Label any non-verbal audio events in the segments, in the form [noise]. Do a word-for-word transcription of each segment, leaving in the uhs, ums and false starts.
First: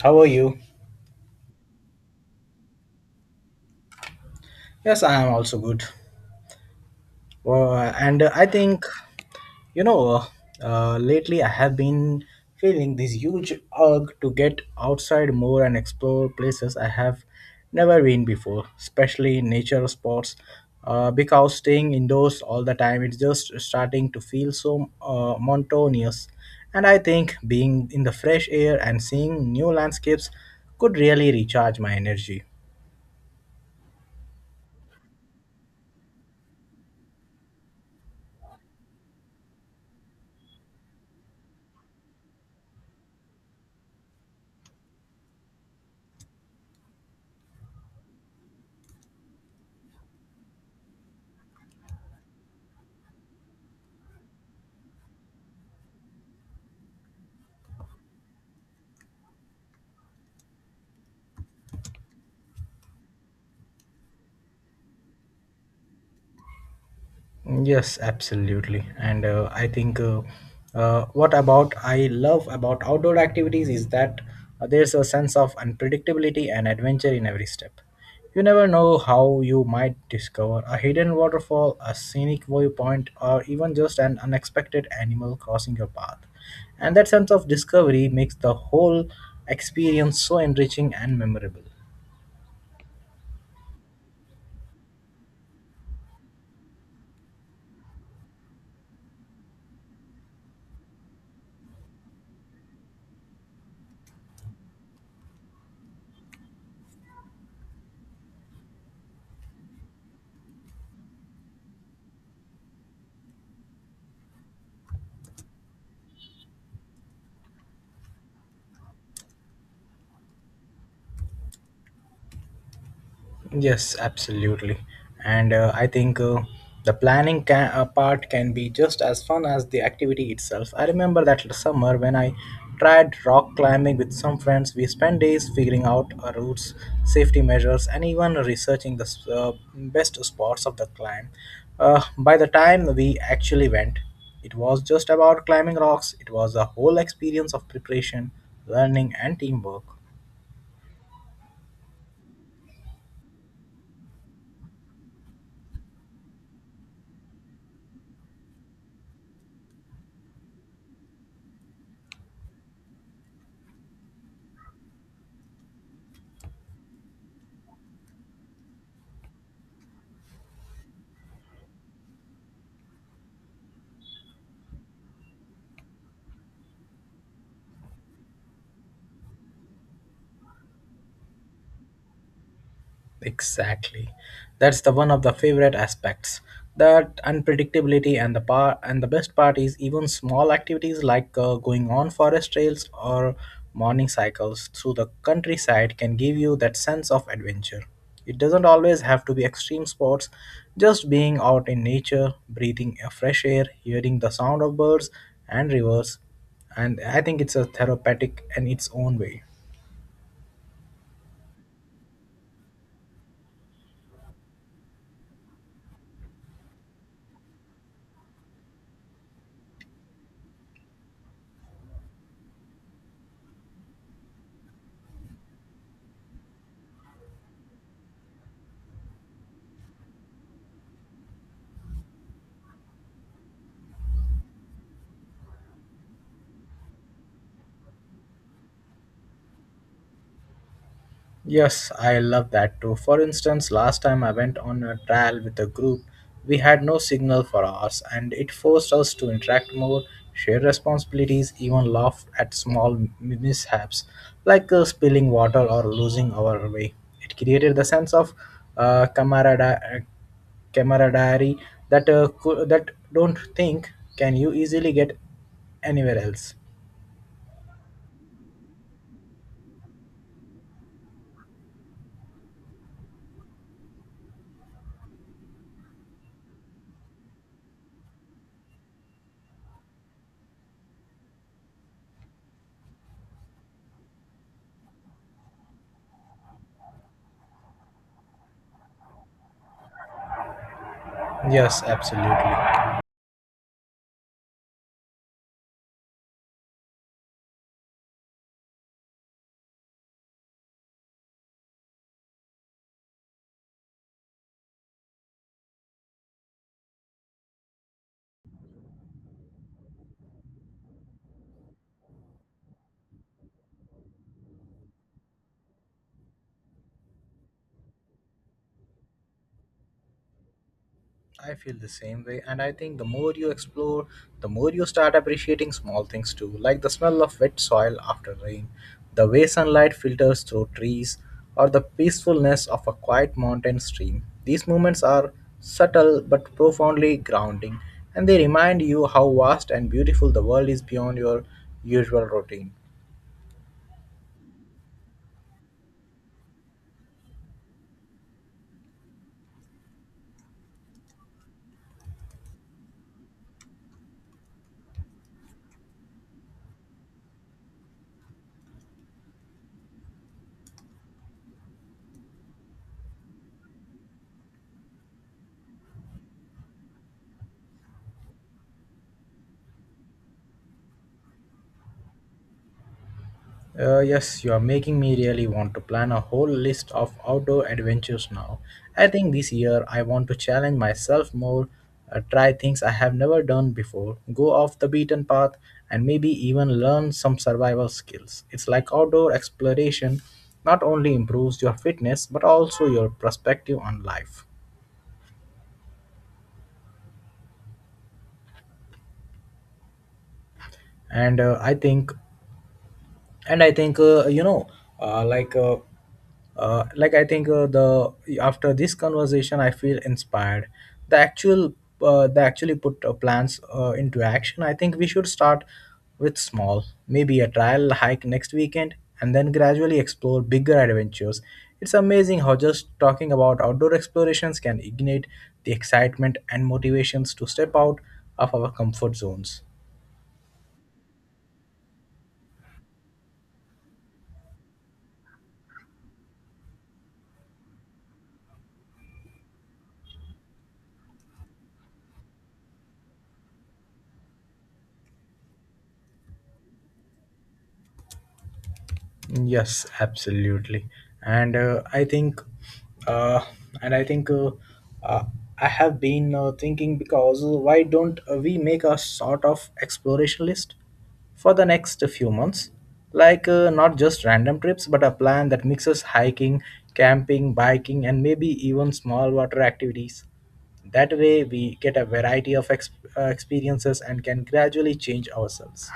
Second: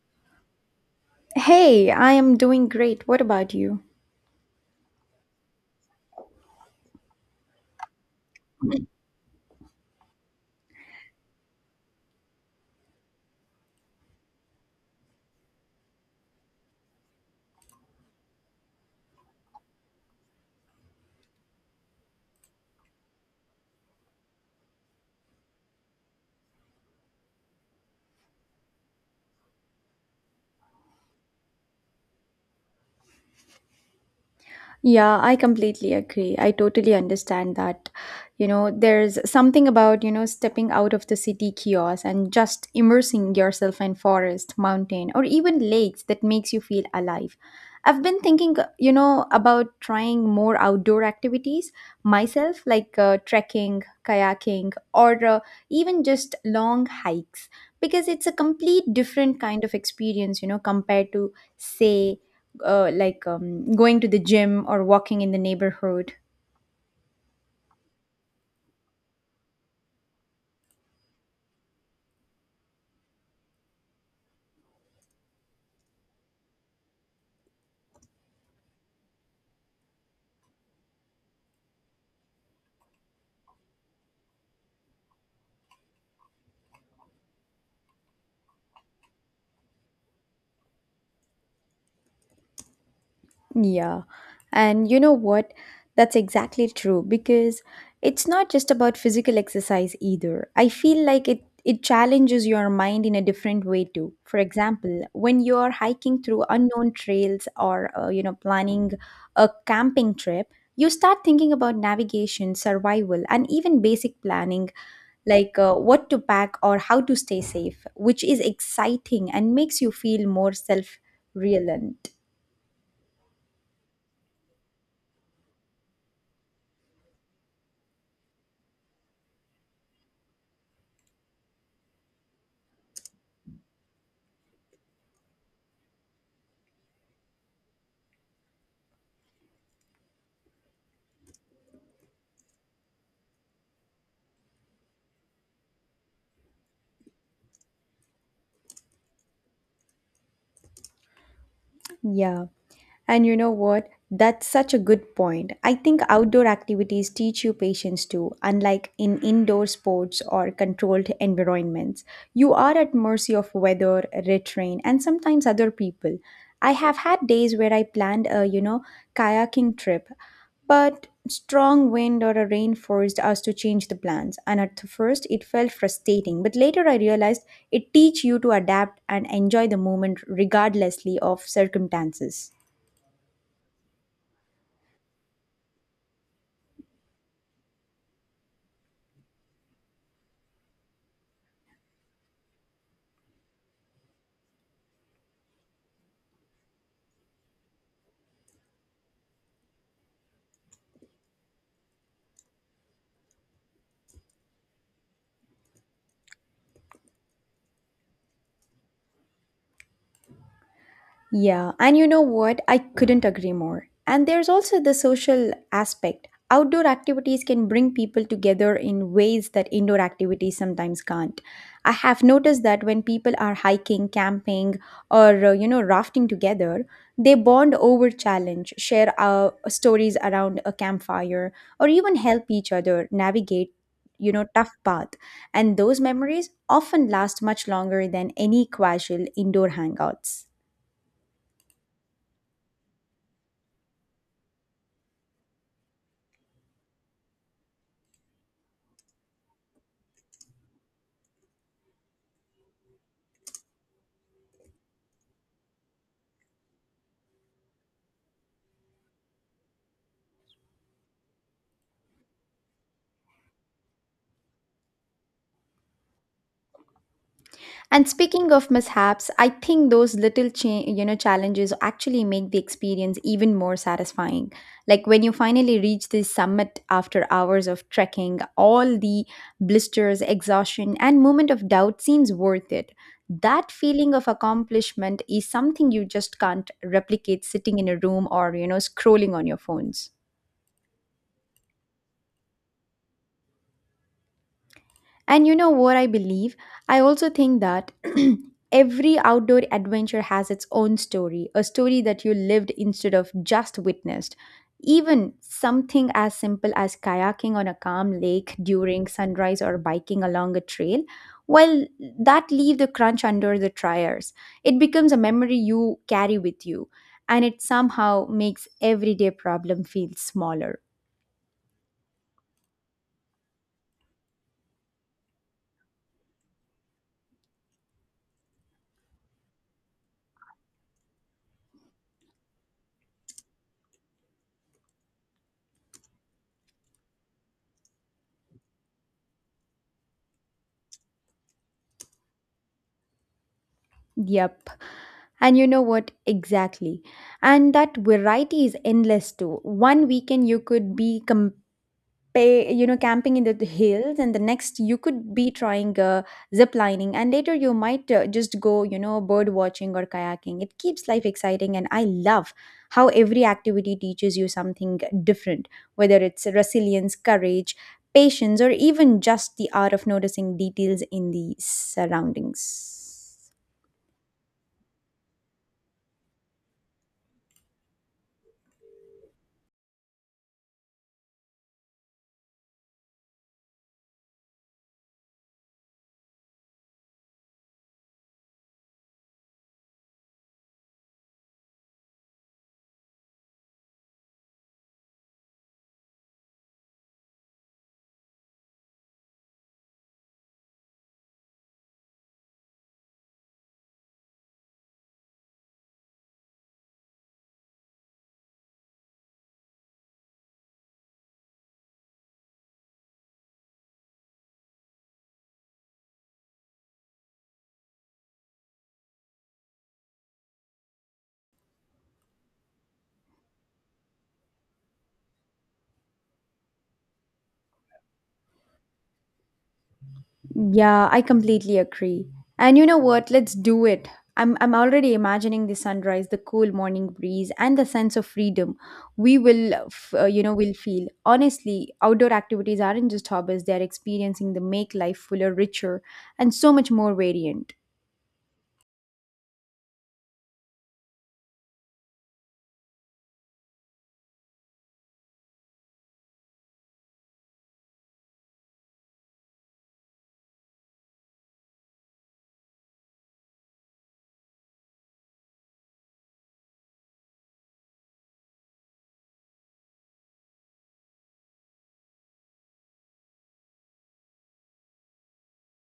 How are you? Hey, I am doing great. What about you? Yes, I am also good. Uh, and I think, you know, uh, lately I have been feeling this huge urge to get outside more and explore places I have never been before, especially nature spots. Uh, because staying indoors all the time, it's just starting to feel so uh, monotonous. And I think being in the fresh air and seeing new landscapes could really recharge my energy. Yeah, I completely agree. I totally understand that. You know, there's something about, you know, stepping out of the city chaos and just immersing yourself in forest, mountain, or even lakes that makes you feel alive. I've been thinking, you know, about trying more outdoor activities myself, like uh, trekking, kayaking, or uh, even just long hikes, because it's a complete different kind of experience, you know, compared to, say, uh, like um, going to the gym or walking in the neighborhood. Yes, absolutely. And uh, I think uh, uh, what about I love about outdoor activities is that uh, there's a sense of unpredictability and adventure in every step. You never know how you might discover a hidden waterfall, a scenic viewpoint, or even just an unexpected animal crossing your path. And that sense of discovery makes the whole experience so enriching and memorable. Yeah. And you know what? That's exactly true because it's not just about physical exercise either. I feel like it it challenges your mind in a different way too. For example, when you're hiking through unknown trails or uh, you know, planning a camping trip, you start thinking about navigation, survival, and even basic planning like uh, what to pack or how to stay safe, which is exciting and makes you feel more self reliant. Yes, absolutely. And uh, I think uh, the planning ca uh, part can be just as fun as the activity itself. I remember that summer when I tried rock climbing with some friends, we spent days figuring out our routes, safety measures, and even researching the s- uh, best spots of the climb. Uh, by the time we actually went, it was just about climbing rocks, it was a whole experience of preparation, learning, and teamwork. Yeah. And you know what? That's such a good point. I think outdoor activities teach you patience too, unlike in indoor sports or controlled environments. You are at mercy of weather, terrain, and sometimes other people. I have had days where I planned a, you know, kayaking trip, but strong wind or a rain forced us to change the plans, and at the first it felt frustrating, but later I realized it teach you to adapt and enjoy the moment regardlessly of circumstances. Exactly. That's the one of the favorite aspects. That unpredictability and the par- and the best part is even small activities like uh, going on forest trails or morning cycles through the countryside can give you that sense of adventure. It doesn't always have to be extreme sports. Just being out in nature, breathing a fresh air, hearing the sound of birds and rivers, and I think it's a therapeutic in its own way. Yeah, and you know what? I couldn't agree more. And there's also the social aspect. Outdoor activities can bring people together in ways that indoor activities sometimes can't. I have noticed that when people are hiking, camping, or uh, you know, rafting together, they bond over challenge, share uh, stories around a campfire, or even help each other navigate, you know, tough path, and those memories often last much longer than any casual indoor hangouts. Yes, I love that too. For instance, last time I went on a trial with a group, we had no signal for hours and it forced us to interact more, share responsibilities, even laugh at small m- mishaps like uh, spilling water or losing our way. It created the sense of uh, camarada- uh, camaraderie that, uh, cou- that don't think can you easily get anywhere else. And speaking of mishaps, I think those little cha- you know, challenges actually make the experience even more satisfying. Like when you finally reach the summit after hours of trekking, all the blisters, exhaustion, and moment of doubt seems worth it. That feeling of accomplishment is something you just can't replicate sitting in a room or, you know, scrolling on your phones. Yes, absolutely. And you know what I believe? I also think that [clears throat] every outdoor adventure has its own story, a story that you lived instead of just witnessed. Even something as simple as kayaking on a calm lake during sunrise or biking along a trail, well, that leave the crunch under the tires. It becomes a memory you carry with you, and it somehow makes everyday problem feel smaller. I feel the same way, and I think the more you explore, the more you start appreciating small things too, like the smell of wet soil after rain, the way sunlight filters through trees, or the peacefulness of a quiet mountain stream. These moments are subtle but profoundly grounding, and they remind you how vast and beautiful the world is beyond your usual routine. Yep. And you know what? Exactly. And that variety is endless too. One weekend you could be compa- you know, camping in the hills, and the next you could be trying uh, zip lining, and later you might uh, just go, you know, bird watching or kayaking. It keeps life exciting, and I love how every activity teaches you something different, whether it's resilience, courage, patience, or even just the art of noticing details in the surroundings. Uh, yes, you are making me really want to plan a whole list of outdoor adventures now. I think this year I want to challenge myself more, uh, try things I have never done before, go off the beaten path, and maybe even learn some survival skills. It's like outdoor exploration not only improves your fitness but also your perspective on life. And uh, I think and I think uh, you know uh, like uh, uh, like I think uh, The after this conversation I feel inspired the actual uh, they actually put uh, plans uh, into action. I think we should start with small, maybe a trial hike next weekend and then gradually explore bigger adventures. It's amazing how just talking about outdoor explorations can ignite the excitement and motivations to step out of our comfort zones. Yeah, I completely agree. And you know what? Let's do it. I'm I'm already imagining the sunrise, the cool morning breeze, and the sense of freedom we will, uh, f- uh, you know, will feel. Honestly, outdoor activities aren't just hobbies; they are experiencing the make life fuller, richer, and so much more variant. Yes, absolutely. And uh, I think, uh, and I think uh, uh, I have been uh, thinking, because why don't uh, we make a sort of exploration list for the next few months? Like uh, not just random trips, but a plan that mixes hiking, camping, biking, and maybe even small water activities. That way, we get a variety of ex- uh, experiences and can gradually change ourselves.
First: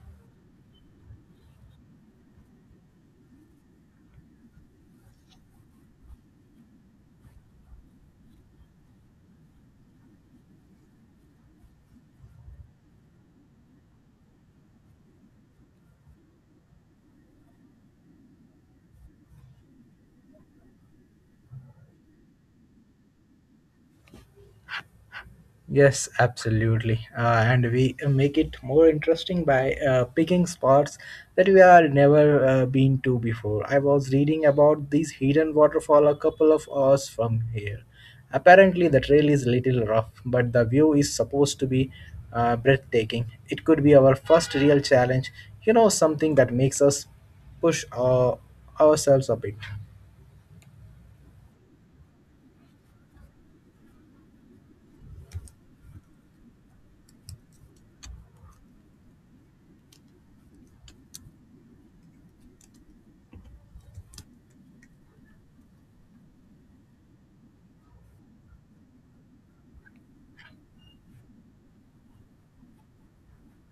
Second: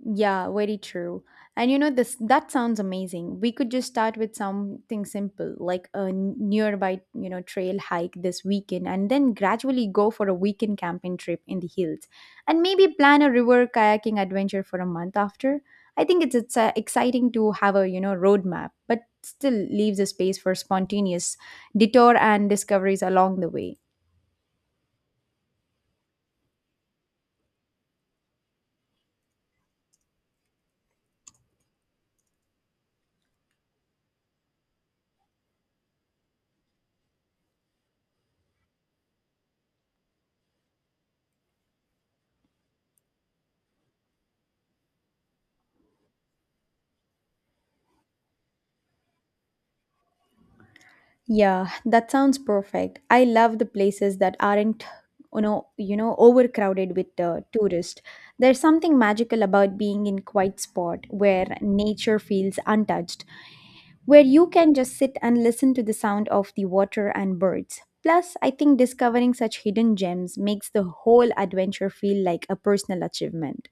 Yeah, very true. And you know this, that sounds amazing. We could just start with something simple like a n- nearby, you know, trail hike this weekend and then gradually go for a weekend camping trip in the hills and maybe plan a river kayaking adventure for a month after. I think it's it's uh, exciting to have a, you know, roadmap, but still leaves a space for spontaneous detour and discoveries along the way. Yes, absolutely. Uh, and we make it more interesting by uh, picking spots that we are never uh, been to before. I was reading about this hidden waterfall a couple of hours from here. Apparently, the trail is little rough, but the view is supposed to be uh, breathtaking. It could be our first real challenge, you know, something that makes us push uh, ourselves a bit. Yeah, that sounds perfect. I love the places that aren't, you know, you know, overcrowded with uh, tourists. There's something magical about being in quiet spot where nature feels untouched, where you can just sit and listen to the sound of the water and birds. Plus, I think discovering such hidden gems makes the whole adventure feel like a personal achievement.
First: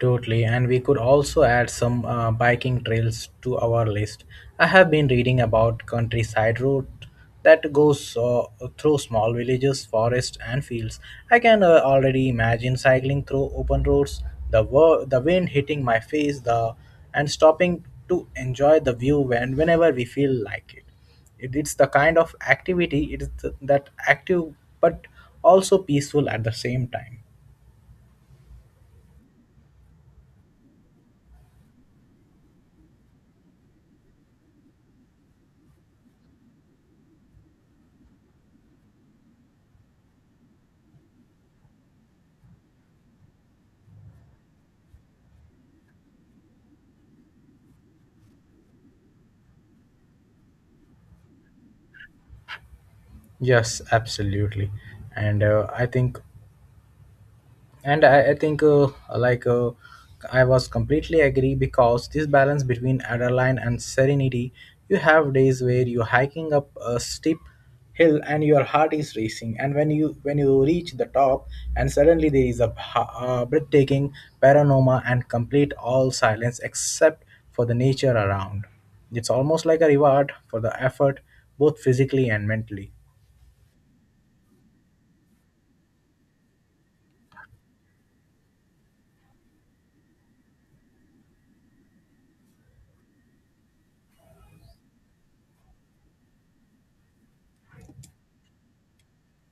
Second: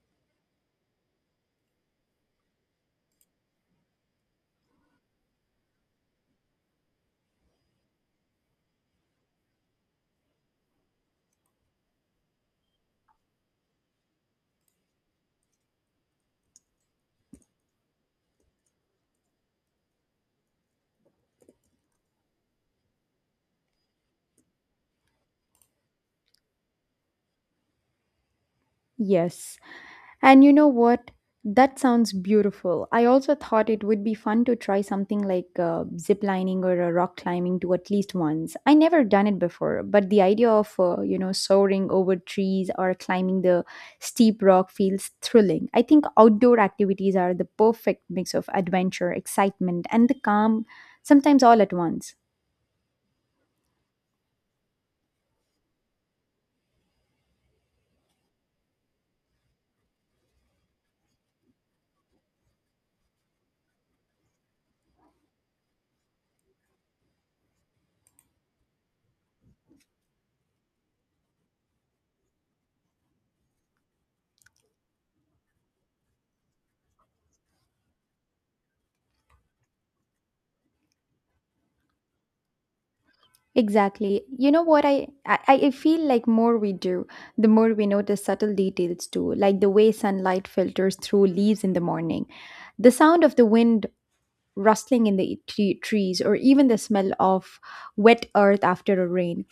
Totally, and we could also add some uh, biking trails to our list. I have been reading about countryside route that goes uh, through small villages, forests, and fields. I can uh, already imagine cycling through open roads, the wo- the wind hitting my face, the and stopping to enjoy the view when whenever we feel like it. It- It's the kind of activity it is th- that active but also peaceful at the same time. Yes. And you know what? That sounds beautiful. I also thought it would be fun to try something like uh, zip lining or uh, rock climbing to at least once. I never done it before, but the idea of uh, you know, soaring over trees or climbing the steep rock feels thrilling. I think outdoor activities are the perfect mix of adventure, excitement, and the calm, sometimes all at once. Yes, absolutely, and uh, I think, and I, I think, uh, like, uh, I was completely agree because this balance between adrenaline and serenity, you have days where you're hiking up a steep hill and your heart is racing, and when you when you reach the top, and suddenly there is a, bha- uh breathtaking panorama and complete all silence except for the nature around. It's almost like a reward for the effort, both physically and mentally. Exactly. You know what, I, I I feel like more we do, the more we notice subtle details too, like the way sunlight filters through leaves in the morning, the sound of the wind rustling in the tre- trees, or even the smell of wet earth after a rain.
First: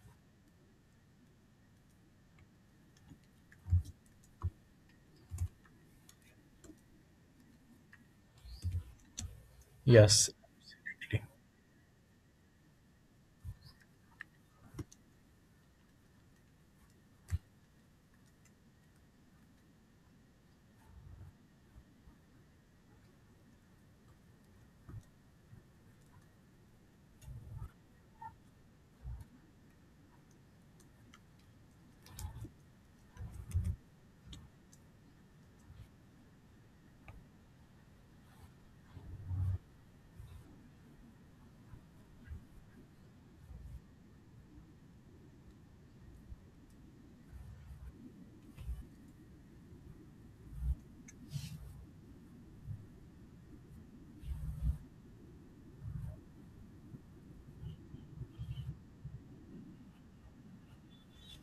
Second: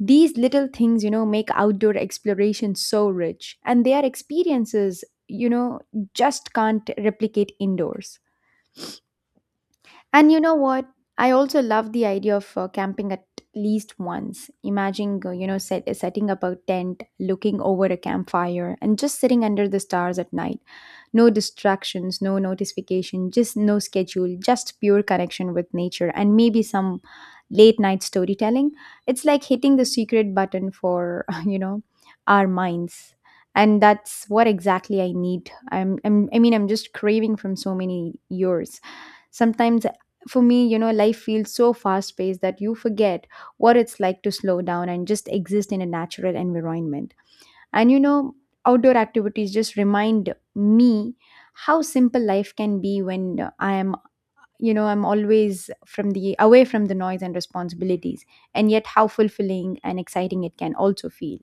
These little things, you know, make outdoor exploration so rich, and they are experiences, you know, just can't replicate indoors. And Yes. you know what? I also love the idea of uh, camping at least once. Imagine, uh, you know, set, setting up a tent, looking over a campfire, and just sitting under the stars at night. No distractions, no notification, just no schedule, just pure connection with nature, and maybe some late night storytelling. It's like hitting the secret button for, [laughs] you know, our minds. And that's what exactly I need. I'm, I'm I mean, I'm just craving from so many years. Sometimes for me, you know, life feels so fast paced that you forget what it's like to slow down and just exist in a natural environment. And you know, outdoor activities just remind me how simple life can be when uh, I am, you know, I'm always from the away from the noise and responsibilities, and yet how fulfilling and exciting it can also feel.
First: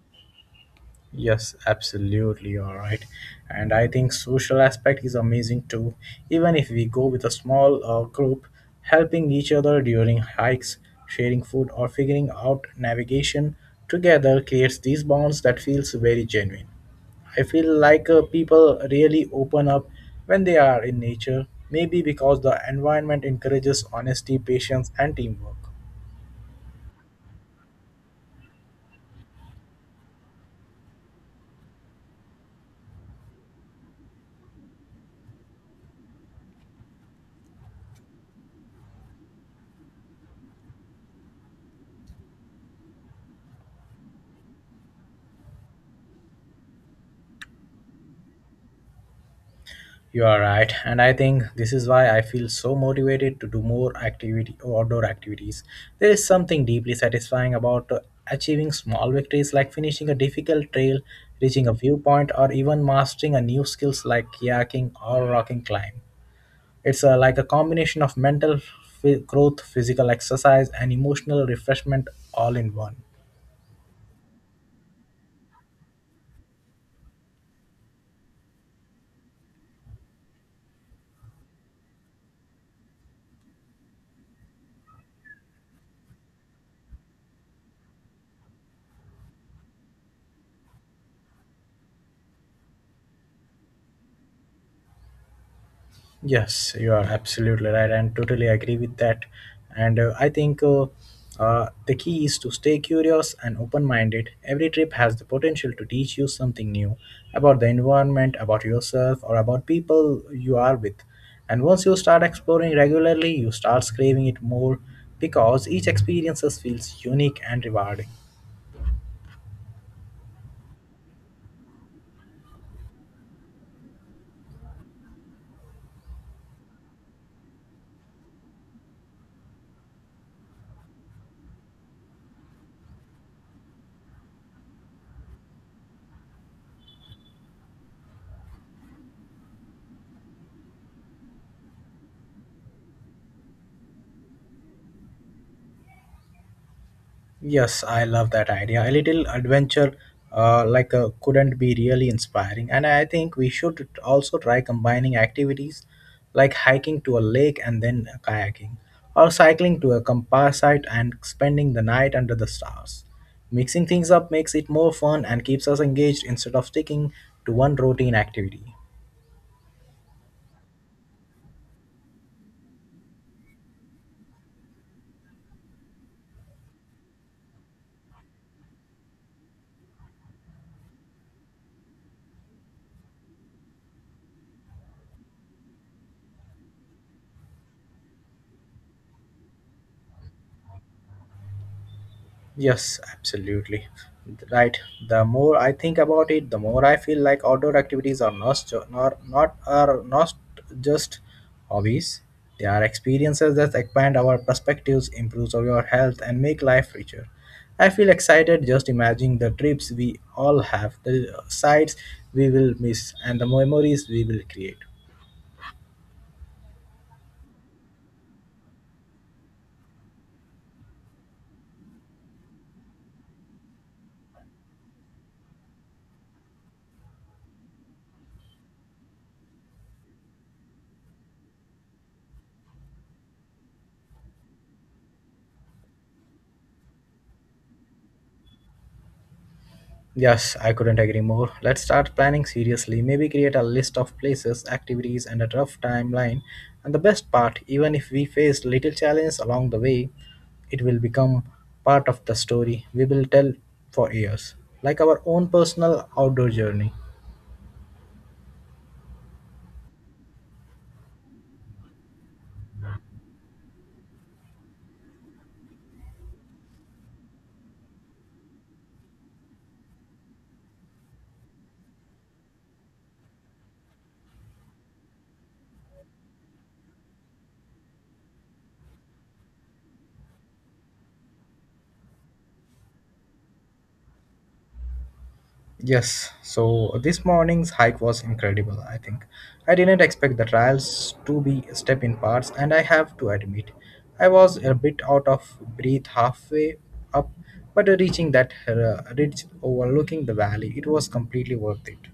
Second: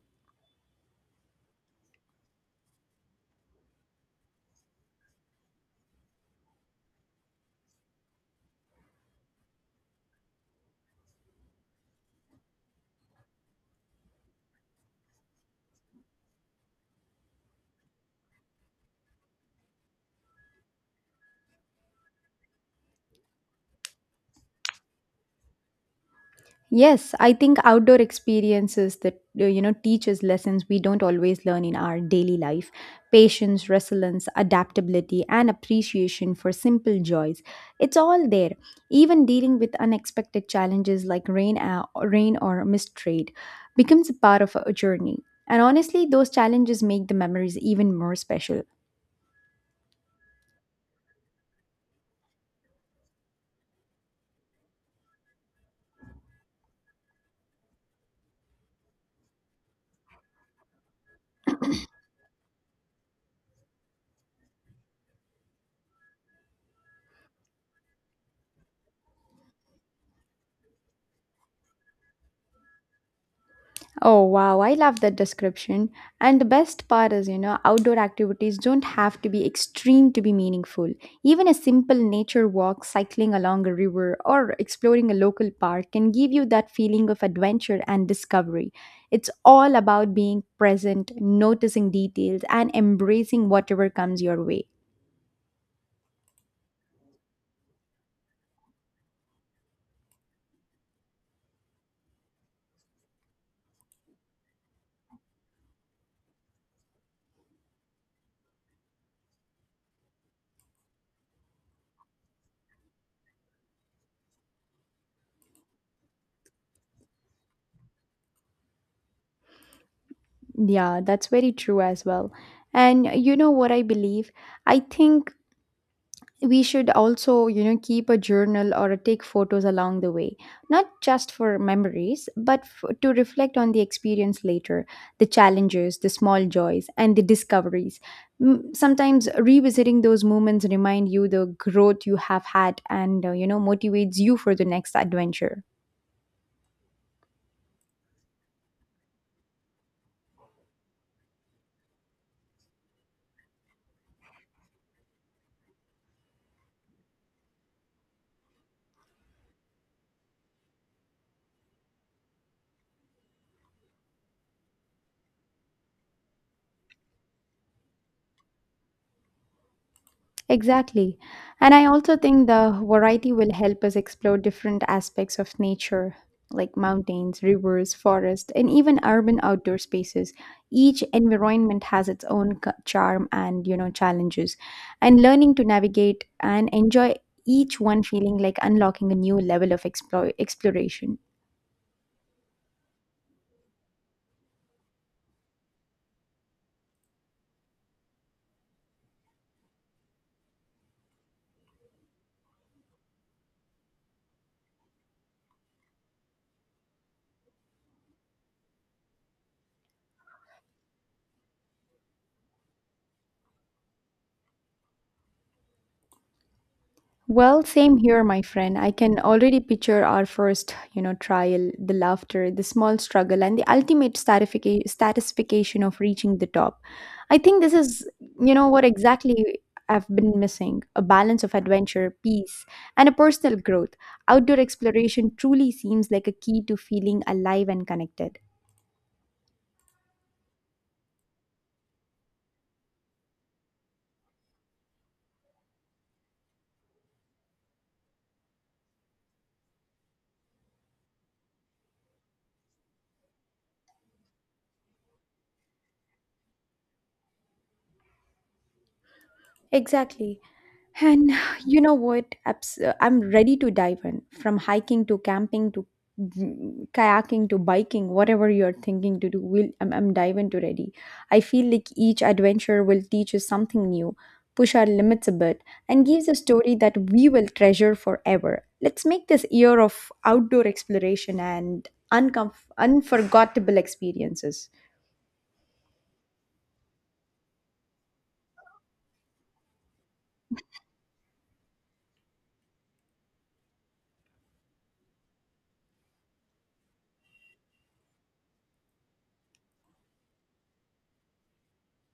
Yes, absolutely, all right. And I think social aspect is amazing too. Even if we go with a small uh, group, helping each other during hikes, sharing food, or figuring out navigation together creates these bonds that feels very genuine. I feel like uh, people really open up when they are in nature, maybe because the environment encourages honesty, patience, and teamwork. Yes, I think outdoor experiences that uh, you know, teach us lessons we don't always learn in our daily life. Patience, resilience, adaptability, and appreciation for simple joys. It's all there. Even dealing with unexpected challenges like rain, uh, rain or mistrade becomes a part of a journey. And honestly, those challenges make the memories even more special. You are right, and I think this is why I feel so motivated to do more activity outdoor activities. There is something deeply satisfying about uh, achieving small victories like finishing a difficult trail, reaching a viewpoint, or even mastering a new skills like kayaking or rocking climb. It's uh, like a combination of mental f- growth, physical exercise, and emotional refreshment all in one. Oh wow, I love that description. And the best part is, you know, outdoor activities don't have to be extreme to be meaningful. Even a simple nature walk, cycling along a river, or exploring a local park can give you that feeling of adventure and discovery. It's all about being present, noticing details, and embracing whatever comes your way. Yes, you are absolutely right, and totally agree with that. And uh, I think uh, uh, The key is to stay curious and open minded. Every trip has the potential to teach you something new about the environment, about yourself, or about people you are with. And once you start exploring regularly, you start craving it more because each experience feels unique and rewarding. Yeah, that's very true as well. And you know what I believe? I think we should also, you know, keep a journal or take photos along the way, not just for memories but f- to reflect on the experience later, the challenges, the small joys, and the discoveries. Mm, sometimes revisiting those moments remind you the growth you have had and, uh, you know, motivates you for the next adventure. Yes, I love that idea. A little adventure, uh, like uh, couldn't be really inspiring. And I think we should also try combining activities like hiking to a lake and then kayaking, or cycling to a campsite and spending the night under the stars. Mixing things up makes it more fun and keeps us engaged instead of sticking to one routine activity. Exactly. And I also think the variety will help us explore different aspects of nature, like mountains, rivers, forests, and even urban outdoor spaces. Each environment has its own c- charm and, you know, challenges. And learning to navigate and enjoy each one feeling like unlocking a new level of explo- exploration. Yes, absolutely. Right. The more I think about it, the more I feel like outdoor activities are not ju- not not are not just hobbies. They are experiences that expand our perspectives, improves our health, and make life richer. I feel excited just imagining the trips we all have, the sights we will miss, and the memories we will create. Well, same here, my friend. I can already picture our first, you know, trial, the laughter, the small struggle, and the ultimate stratifica- satisfaction of reaching the top. I think this is, you know, what exactly I've been missing, a balance of adventure, peace, and a personal growth. Outdoor exploration truly seems like a key to feeling alive and connected. Yes, I couldn't agree more. Let's start planning seriously. Maybe create a list of places, activities, and a rough timeline. And the best part, even if we face little challenges along the way, it will become part of the story we will tell for years, like our own personal outdoor journey. Exactly. And [sighs] you know what? Abs- uh, I'm ready to dive in, from hiking to camping to mm, kayaking to biking, whatever you're thinking to do. We'll, I'm, I'm diving to ready. I feel like each adventure will teach us something new, push our limits a bit, and gives a story that we will treasure forever. Let's make this year of outdoor exploration and uncomf- unforgettable experiences. Yes, so this morning's hike was incredible, I think. I didn't expect the trials to be step in parts, and I have to admit, I was a bit out of breath halfway up, but reaching that uh, ridge overlooking the valley, it was completely worth it.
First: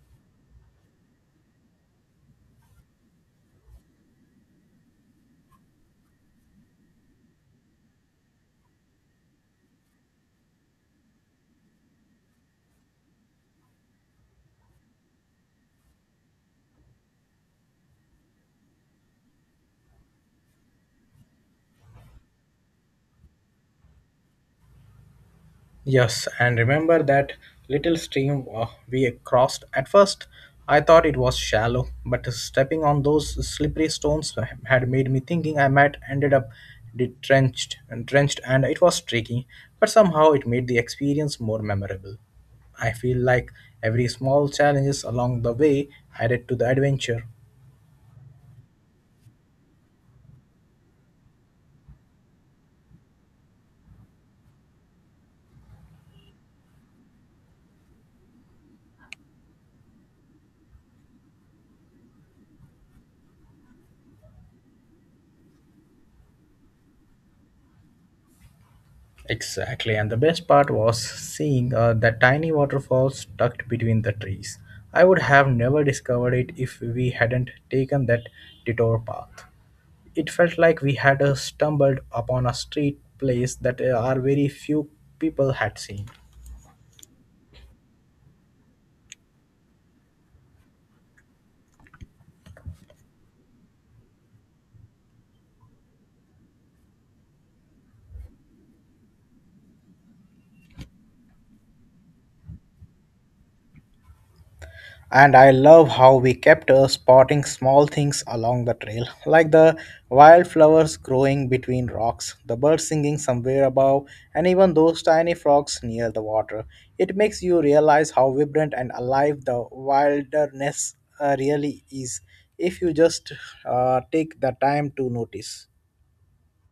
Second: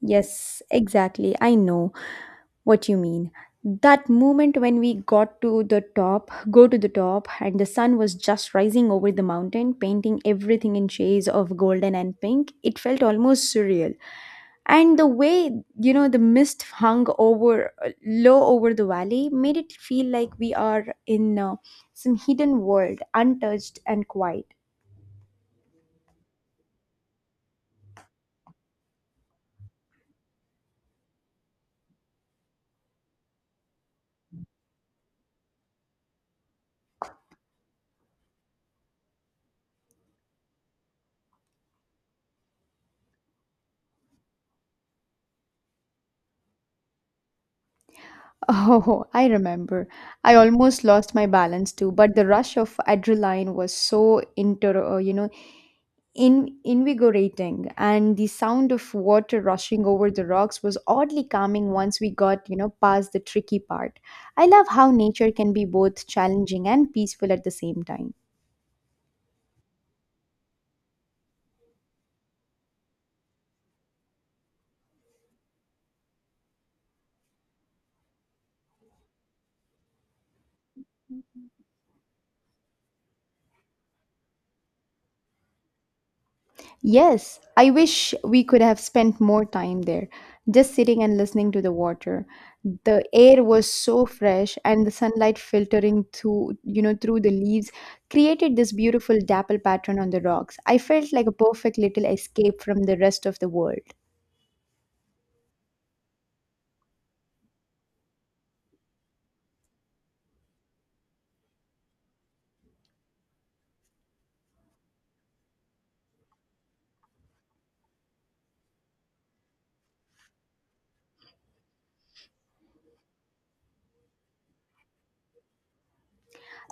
Yes, exactly. I know. What you mean? That moment when we got to the top, go to the top, and the sun was just rising over the mountain, painting everything in shades of golden and pink, it felt almost surreal. And the way, you know, the mist hung over low over the valley made it feel like we are in uh, some hidden world, untouched and quiet. [laughs] Yes, and remember that little stream uh, we crossed. At first, I thought it was shallow, but stepping on those slippery stones had made me thinking I might ended up detrenched, entrenched, and it was tricky. But somehow, it made the experience more memorable. I feel like every small challenges along the way added to the adventure. Oh, I remember. I almost lost my balance too, but the rush of adrenaline was so inter, uh, you know, in invigorating, and the sound of water rushing over the rocks was oddly calming once we got you know past the tricky part. I love how nature can be both challenging and peaceful at the same time. Exactly, and the best part was seeing uh, that tiny waterfalls tucked between the trees. I would have never discovered it if we hadn't taken that detour path. It felt like we had uh, stumbled upon a street place that uh, our very few people had seen. Yes, I wish we could have spent more time there, just sitting and listening to the water. The air was so fresh and the sunlight filtering through you know through the leaves created this beautiful dapple pattern on the rocks. I felt like a perfect little escape from the rest of the world. And I love how we kept uh, spotting small things along the trail, like the wildflowers growing between rocks, the birds singing somewhere above, and even those tiny frogs near the water. It makes you realize how vibrant and alive the wilderness uh, really is if you just uh, take the time to notice.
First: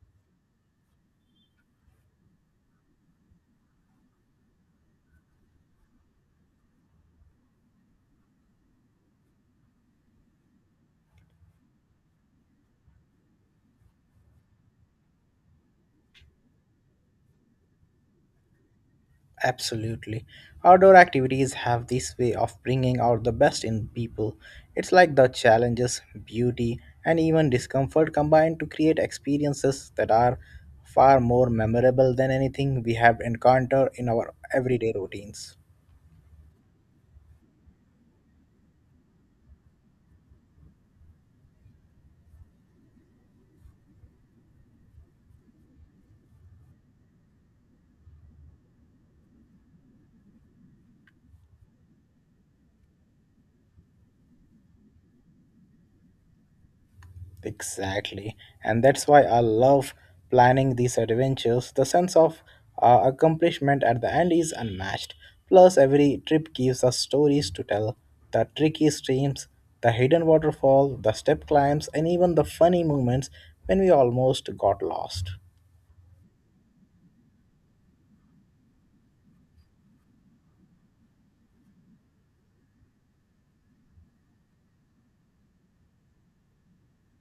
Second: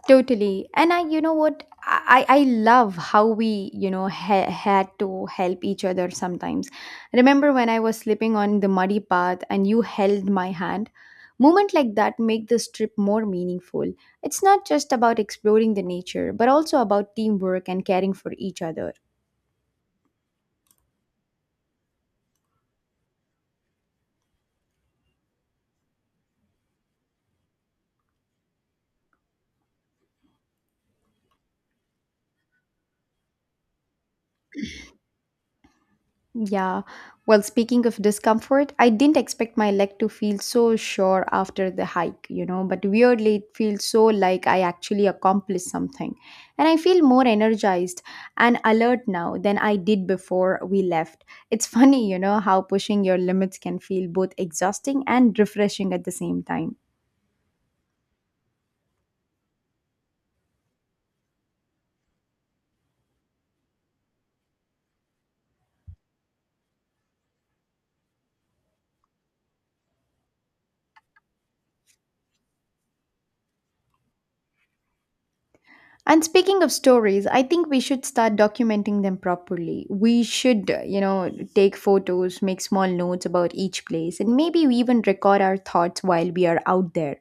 Totally. And I, you know what? I, I I love how we, you know, ha- had to help each other sometimes. Remember when I was slipping on the muddy path and you held my hand? Moment like that make this trip more meaningful. It's not just about exploring the nature, but also about teamwork and caring for each other. Absolutely. Outdoor activities have this way of bringing out the best in people. It's like the challenges, beauty, and even discomfort combined to create experiences that are far more memorable than anything we have encountered in our everyday routines. Yeah. Well, speaking of discomfort, I didn't expect my leg to feel so sore after the hike, you know, but weirdly, it feels so like I actually accomplished something. And I feel more energized and alert now than I did before we left. It's [laughs] funny, you know, how pushing your limits can feel both exhausting and refreshing at the same time. Exactly. And that's why I love planning these adventures. The sense of uh, accomplishment at the end is unmatched. Plus, every trip gives us stories to tell the tricky streams, the hidden waterfall, the step climbs, and even the funny moments when we almost got lost. And speaking of stories, I think we should start documenting them properly. We should, uh, you know, take photos, make small notes about each place, and maybe we even record our thoughts while we are out there.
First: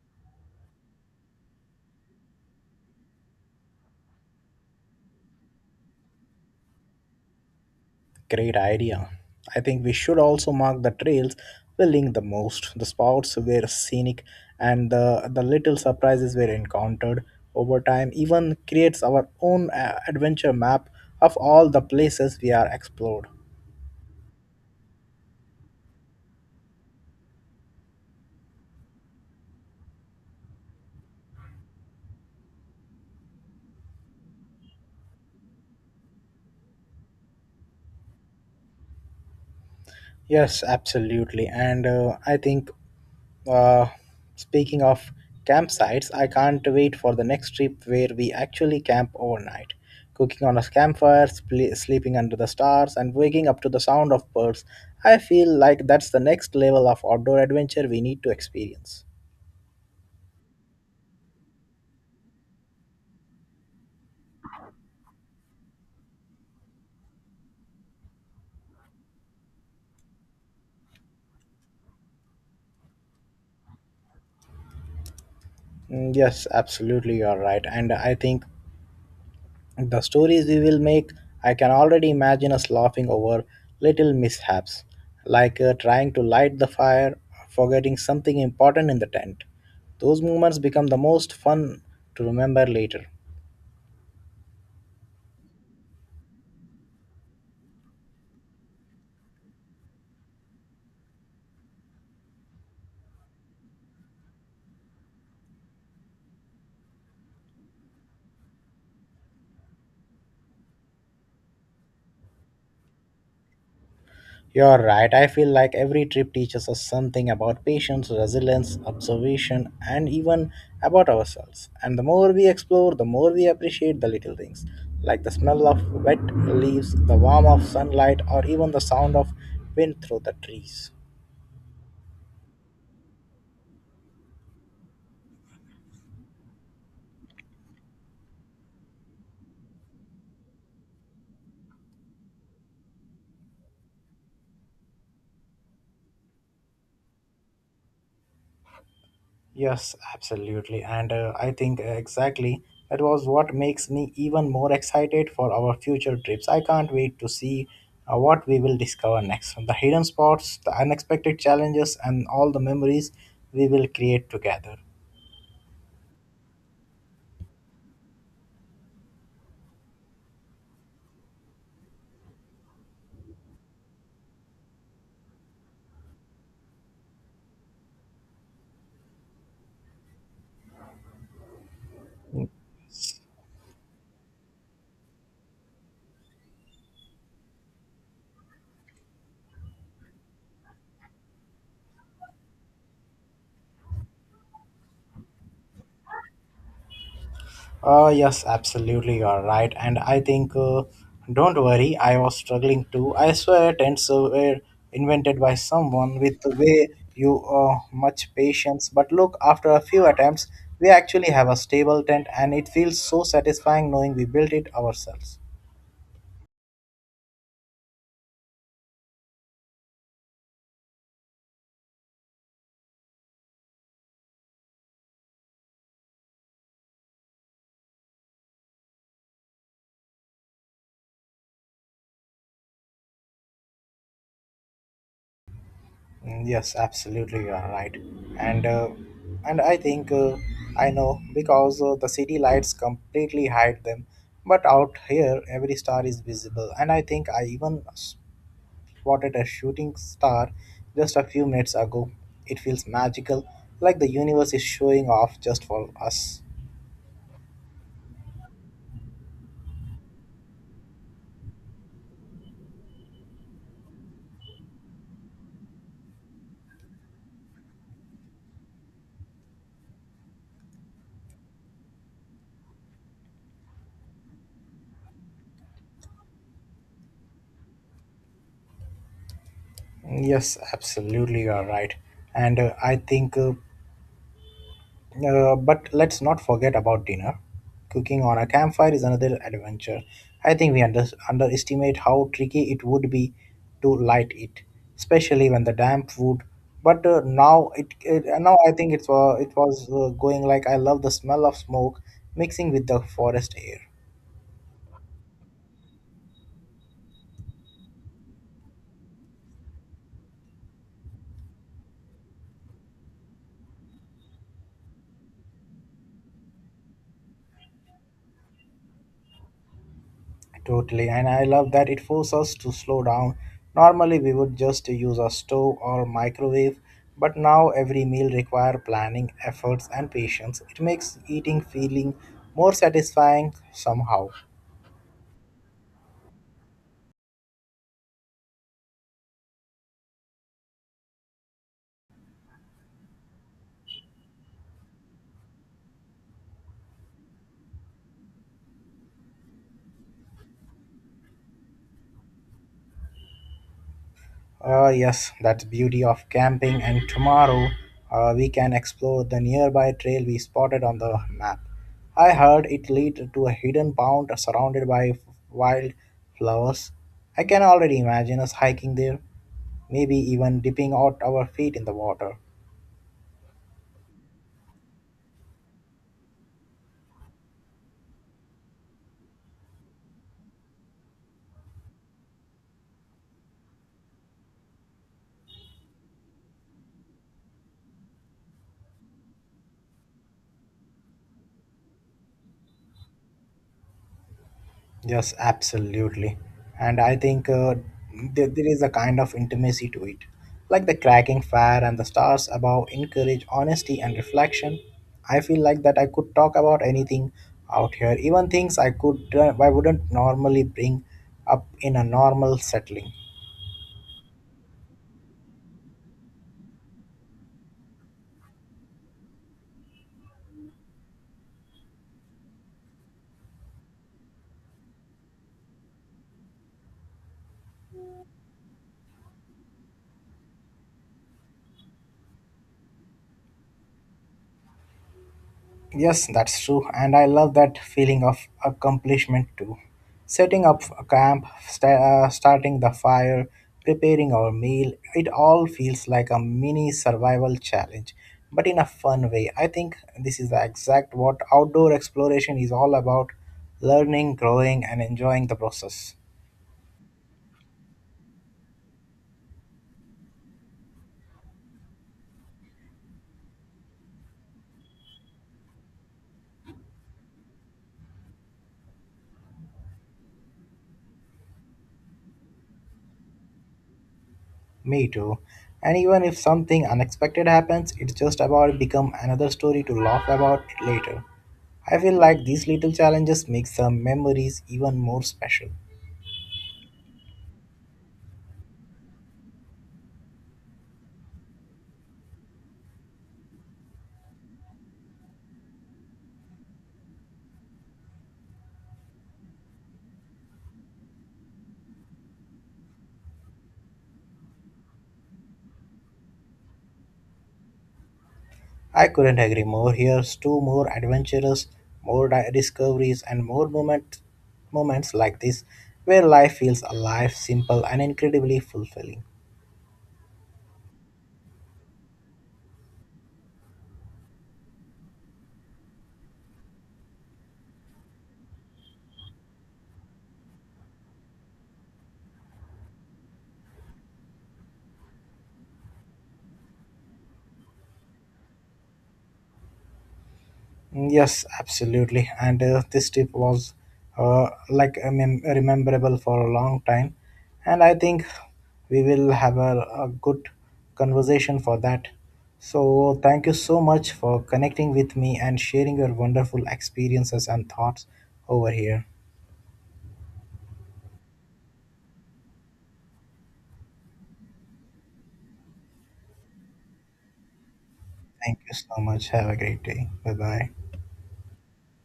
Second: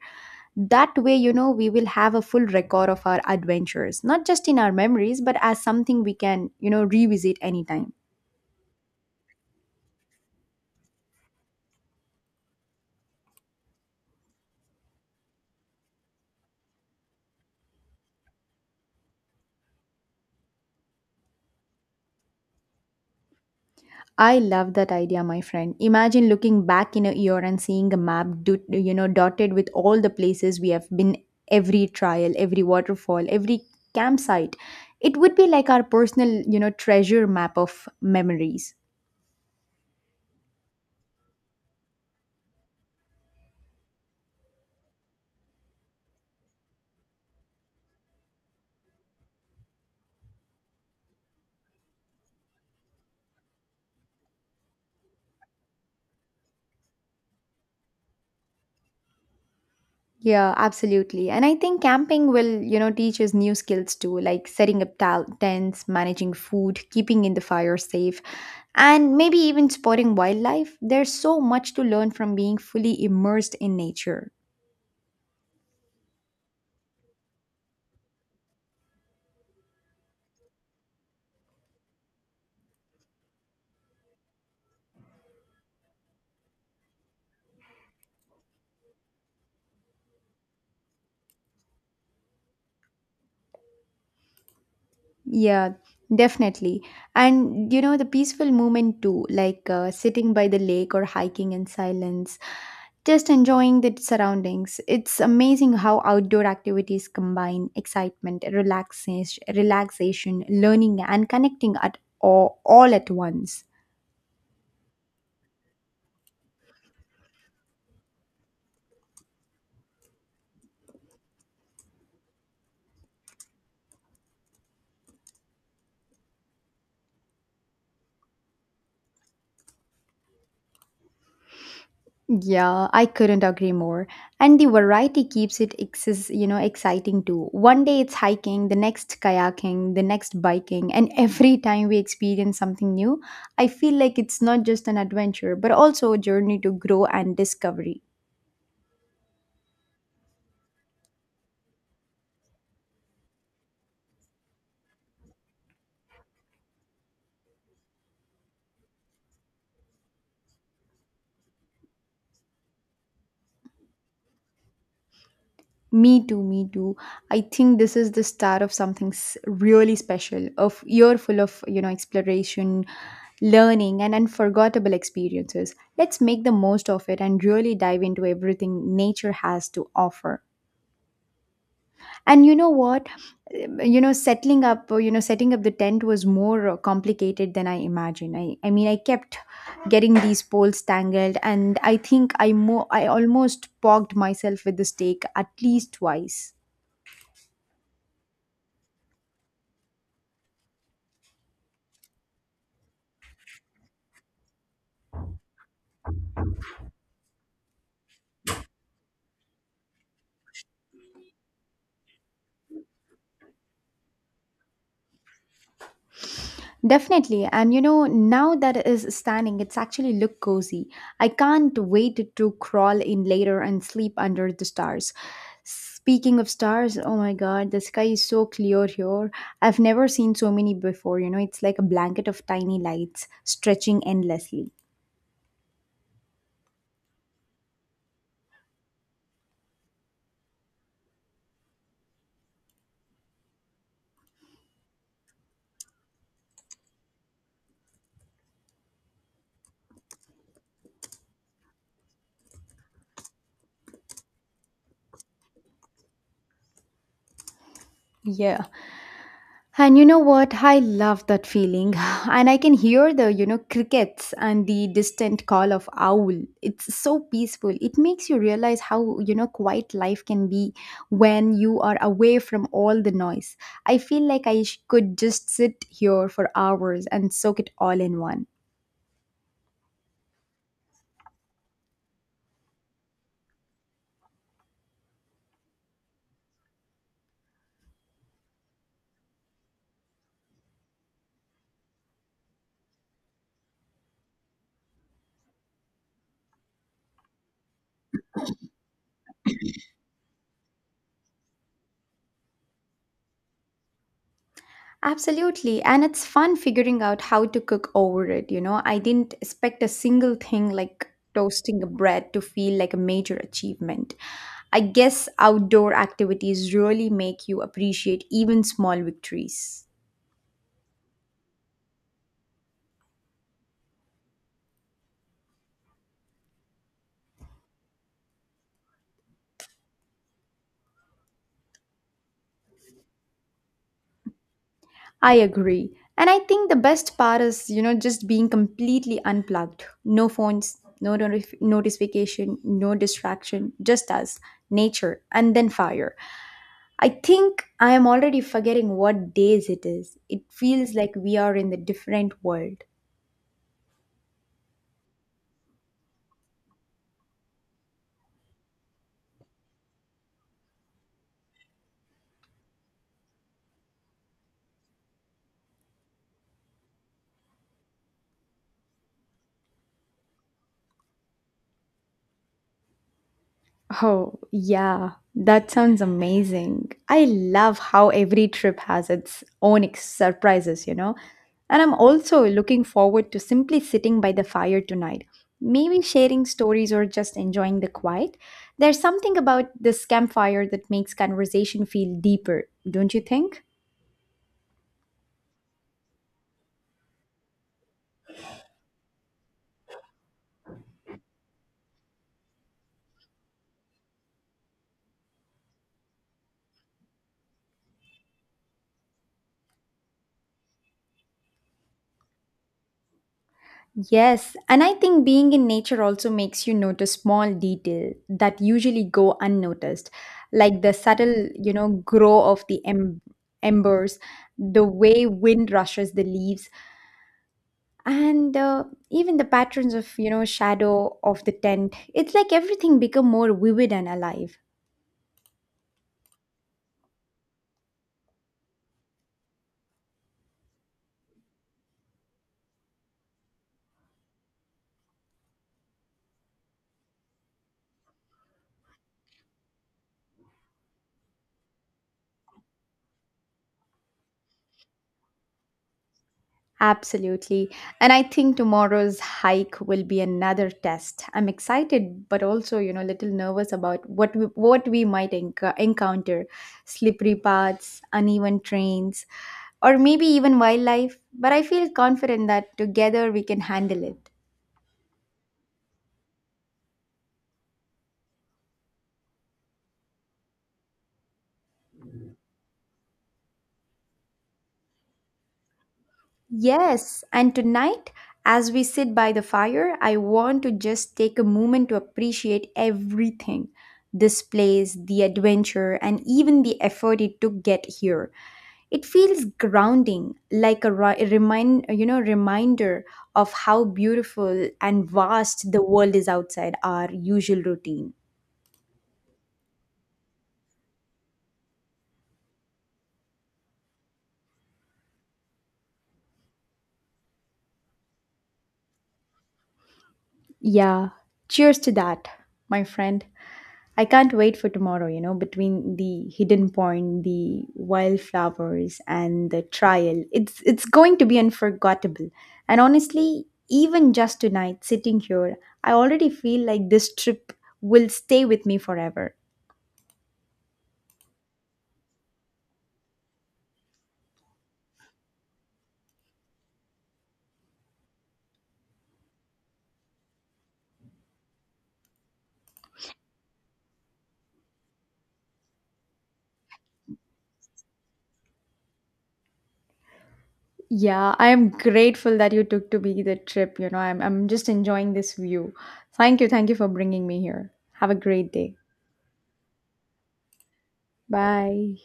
That way, you know, we will have a full record of our adventures, not just in our memories, but as something we can, you know, revisit anytime. Great idea. I think we should also mark the trails we link the most. The spots were scenic and the, the little surprises were encountered over time even creates our own uh, adventure map of all the places we are explored. I love that idea, my friend. Imagine looking back in a year and seeing a map, do, you know, dotted with all the places we have been, every trial, every waterfall, every campsite. It would be like our personal, you know, treasure map of memories. Yes, absolutely. And uh, I think Uh, speaking of campsites, I can't wait for the next trip where we actually camp overnight. Cooking on a campfire, spl- sleeping under the stars, and waking up to the sound of birds. I feel like that's the next level of outdoor adventure we need to experience. Yeah, absolutely. And I think camping will, you know, teach us new skills too, like setting up tal- tents, managing food, keeping in the fire safe, and maybe even spotting wildlife. There's so much to learn from being fully immersed in nature. Mm, yes, absolutely, you are right. And I think the stories we will make, I can already imagine us laughing over little mishaps, like uh, trying to light the fire, or forgetting something important in the tent. Those moments become the most fun to remember later. Yeah, definitely. And you know, the peaceful moment too, like uh, sitting by the lake or hiking in silence, just enjoying the surroundings. It's amazing how outdoor activities combine excitement, relaxation, relaxation, learning, and connecting at all, all at once. You're right. I feel like every trip teaches us something about patience, resilience, observation, and even about ourselves. And the more we explore, the more we appreciate the little things, like the smell of wet leaves, the warmth of sunlight, or even the sound of wind through the trees. Yeah, I couldn't agree more. And the variety keeps it exis you know, exciting too. One day it's hiking, the next kayaking, the next biking, and [laughs] every time we experience something new, I feel like it's not just an adventure, but also a journey to grow and discovery. Yes, absolutely. And uh, I think uh, exactly that was what makes me even more excited for our future trips. I can't wait to see uh, what we will discover next. The hidden spots, the unexpected challenges, and all the memories we will create together. Me too, me too. I think this is the start of something s- really special, of year full of, you know, exploration, learning and unforgettable experiences. Let's make the most of it and really dive into everything nature has to offer. And you know what? Um, You know, settling up, you know, setting up the tent was more uh, complicated than I imagined. I, I mean, I kept getting these poles tangled, and I think I mo- I almost pogged myself with the stake at least twice. Uh, yes, absolutely, you are right. And I think, uh, don't worry, I was struggling too. I swear, tents uh, were invented by someone with way you uh, much patience. But look, after a few attempts, we actually have a stable tent, and it feels so satisfying knowing we built it ourselves. Definitely. And you know, now that it is standing, it's actually look cozy. I can't wait to crawl in later and sleep under the stars. Speaking of stars, oh my god, the sky is so clear here. I've never seen so many before. You know, it's like a blanket of tiny lights stretching endlessly. Mm, yes, absolutely, you are right. And uh, and I think uh, I know because uh, the city lights completely hide them. But out here, every star is visible, and I think I even s- spotted a shooting star just a few minutes ago. It feels magical, like the universe is showing off just for us. Yeah. And you know what? I love that feeling. [laughs] [sighs] And I can hear the, you know, crickets and the distant call of owl. It's so peaceful. It makes you realize how, you know, quiet life can be when you are away from all the noise. I feel like I sh- could just sit here for hours and soak it all in one. Yes, absolutely, you are right. And uh, I think uh, Uh, but let's not forget about dinner. Cooking on a campfire is another adventure. I think we under- underestimate how tricky it would be to light it, especially when the damp wood. But uh, now it, it uh, now I think it was it was uh, going like I love the smell of smoke mixing with the forest air. Absolutely. And it's fun figuring out how to cook over it. You know, I didn't expect a single thing like toasting a bread to feel like a major achievement. I guess outdoor activities really make you appreciate even small victories. Totally, and I love that it forces us to slow down. Normally, we would just use a stove or microwave, but now every meal require planning, efforts, and patience. It makes eating feeling more satisfying somehow. I agree. And I think the best part is, you know, just being completely unplugged. No phones, no notif- notification, no distraction, just us, nature, and then fire. I think I am already forgetting what days it is. It feels like we are in a different world. Uh, yes, that's beauty of camping. And tomorrow, uh, we can explore the nearby trail we spotted on the map. I heard it lead to a hidden pond surrounded by wild flowers. I can already imagine us hiking there, maybe even dipping out our feet in the water. Oh, yeah, that sounds amazing. I love how every trip has its own ex- surprises, you know. And I'm also looking forward to simply sitting by the fire tonight, maybe sharing stories or just enjoying the quiet. There's something about this campfire that makes conversation feel deeper, don't you think? Yes, absolutely. And I think uh, there, There is a kind of intimacy to it. Like the cracking fire and the stars above encourage honesty and reflection. I feel like that I could talk about anything out here, even things I could uh, I wouldn't normally bring up in a normal settling. Yes, and I think being in nature also makes you notice small detail that usually go unnoticed, like the subtle, you know, grow of the em- embers, the way wind rushes the leaves, and uh, even the patterns of, you know, shadow of the tent. It's like everything become more vivid and alive. Yes, that's true, and I love that feeling of accomplishment too. Setting up a camp, sta- uh, starting the fire, preparing our meal, it all feels like a mini survival challenge, but in a fun way. I think this is the exact what outdoor exploration is all about: learning, growing, and enjoying the process. Absolutely. And I think tomorrow's hike will be another test. I'm excited but also, you know, a little nervous about what we, what we might enc- encounter. Slippery paths, uneven trains, or maybe even wildlife, but I feel confident that together we can handle it. Me too. And even if something unexpected happens, it's just about become another story to laugh about later. I feel like these little challenges make some memories even more special. Yes, and tonight, as we sit by the fire, I want to just take a moment to appreciate everything this place, the adventure, and even the effort it took get here. It feels grounding, like a ri- remind, you know, reminder of how beautiful and vast the world is outside our usual routine. I couldn't agree more. Here's two more adventures, more di- discoveries, and more moment, moments like this where life feels alive, simple, and incredibly fulfilling. Yeah, cheers to that, my friend. I can't wait for tomorrow, you know, between the hidden point, the wildflowers and the trial. It's it's going to be unforgettable. And honestly, even just tonight sitting here, I already feel like this trip will stay with me forever. Yes, absolutely. And uh, this trip was uh, like a mem- rememberable for a long time. And I think we will have a, a good conversation for that. So, thank you so much for connecting with me and sharing your wonderful experiences and thoughts over here. Yeah, I am grateful that you took to be the trip, you know. I'm I'm just enjoying this view. Thank you, thank you for bringing me here. Have a great Thank you day. so much. Have a great day. Bye bye. Bye.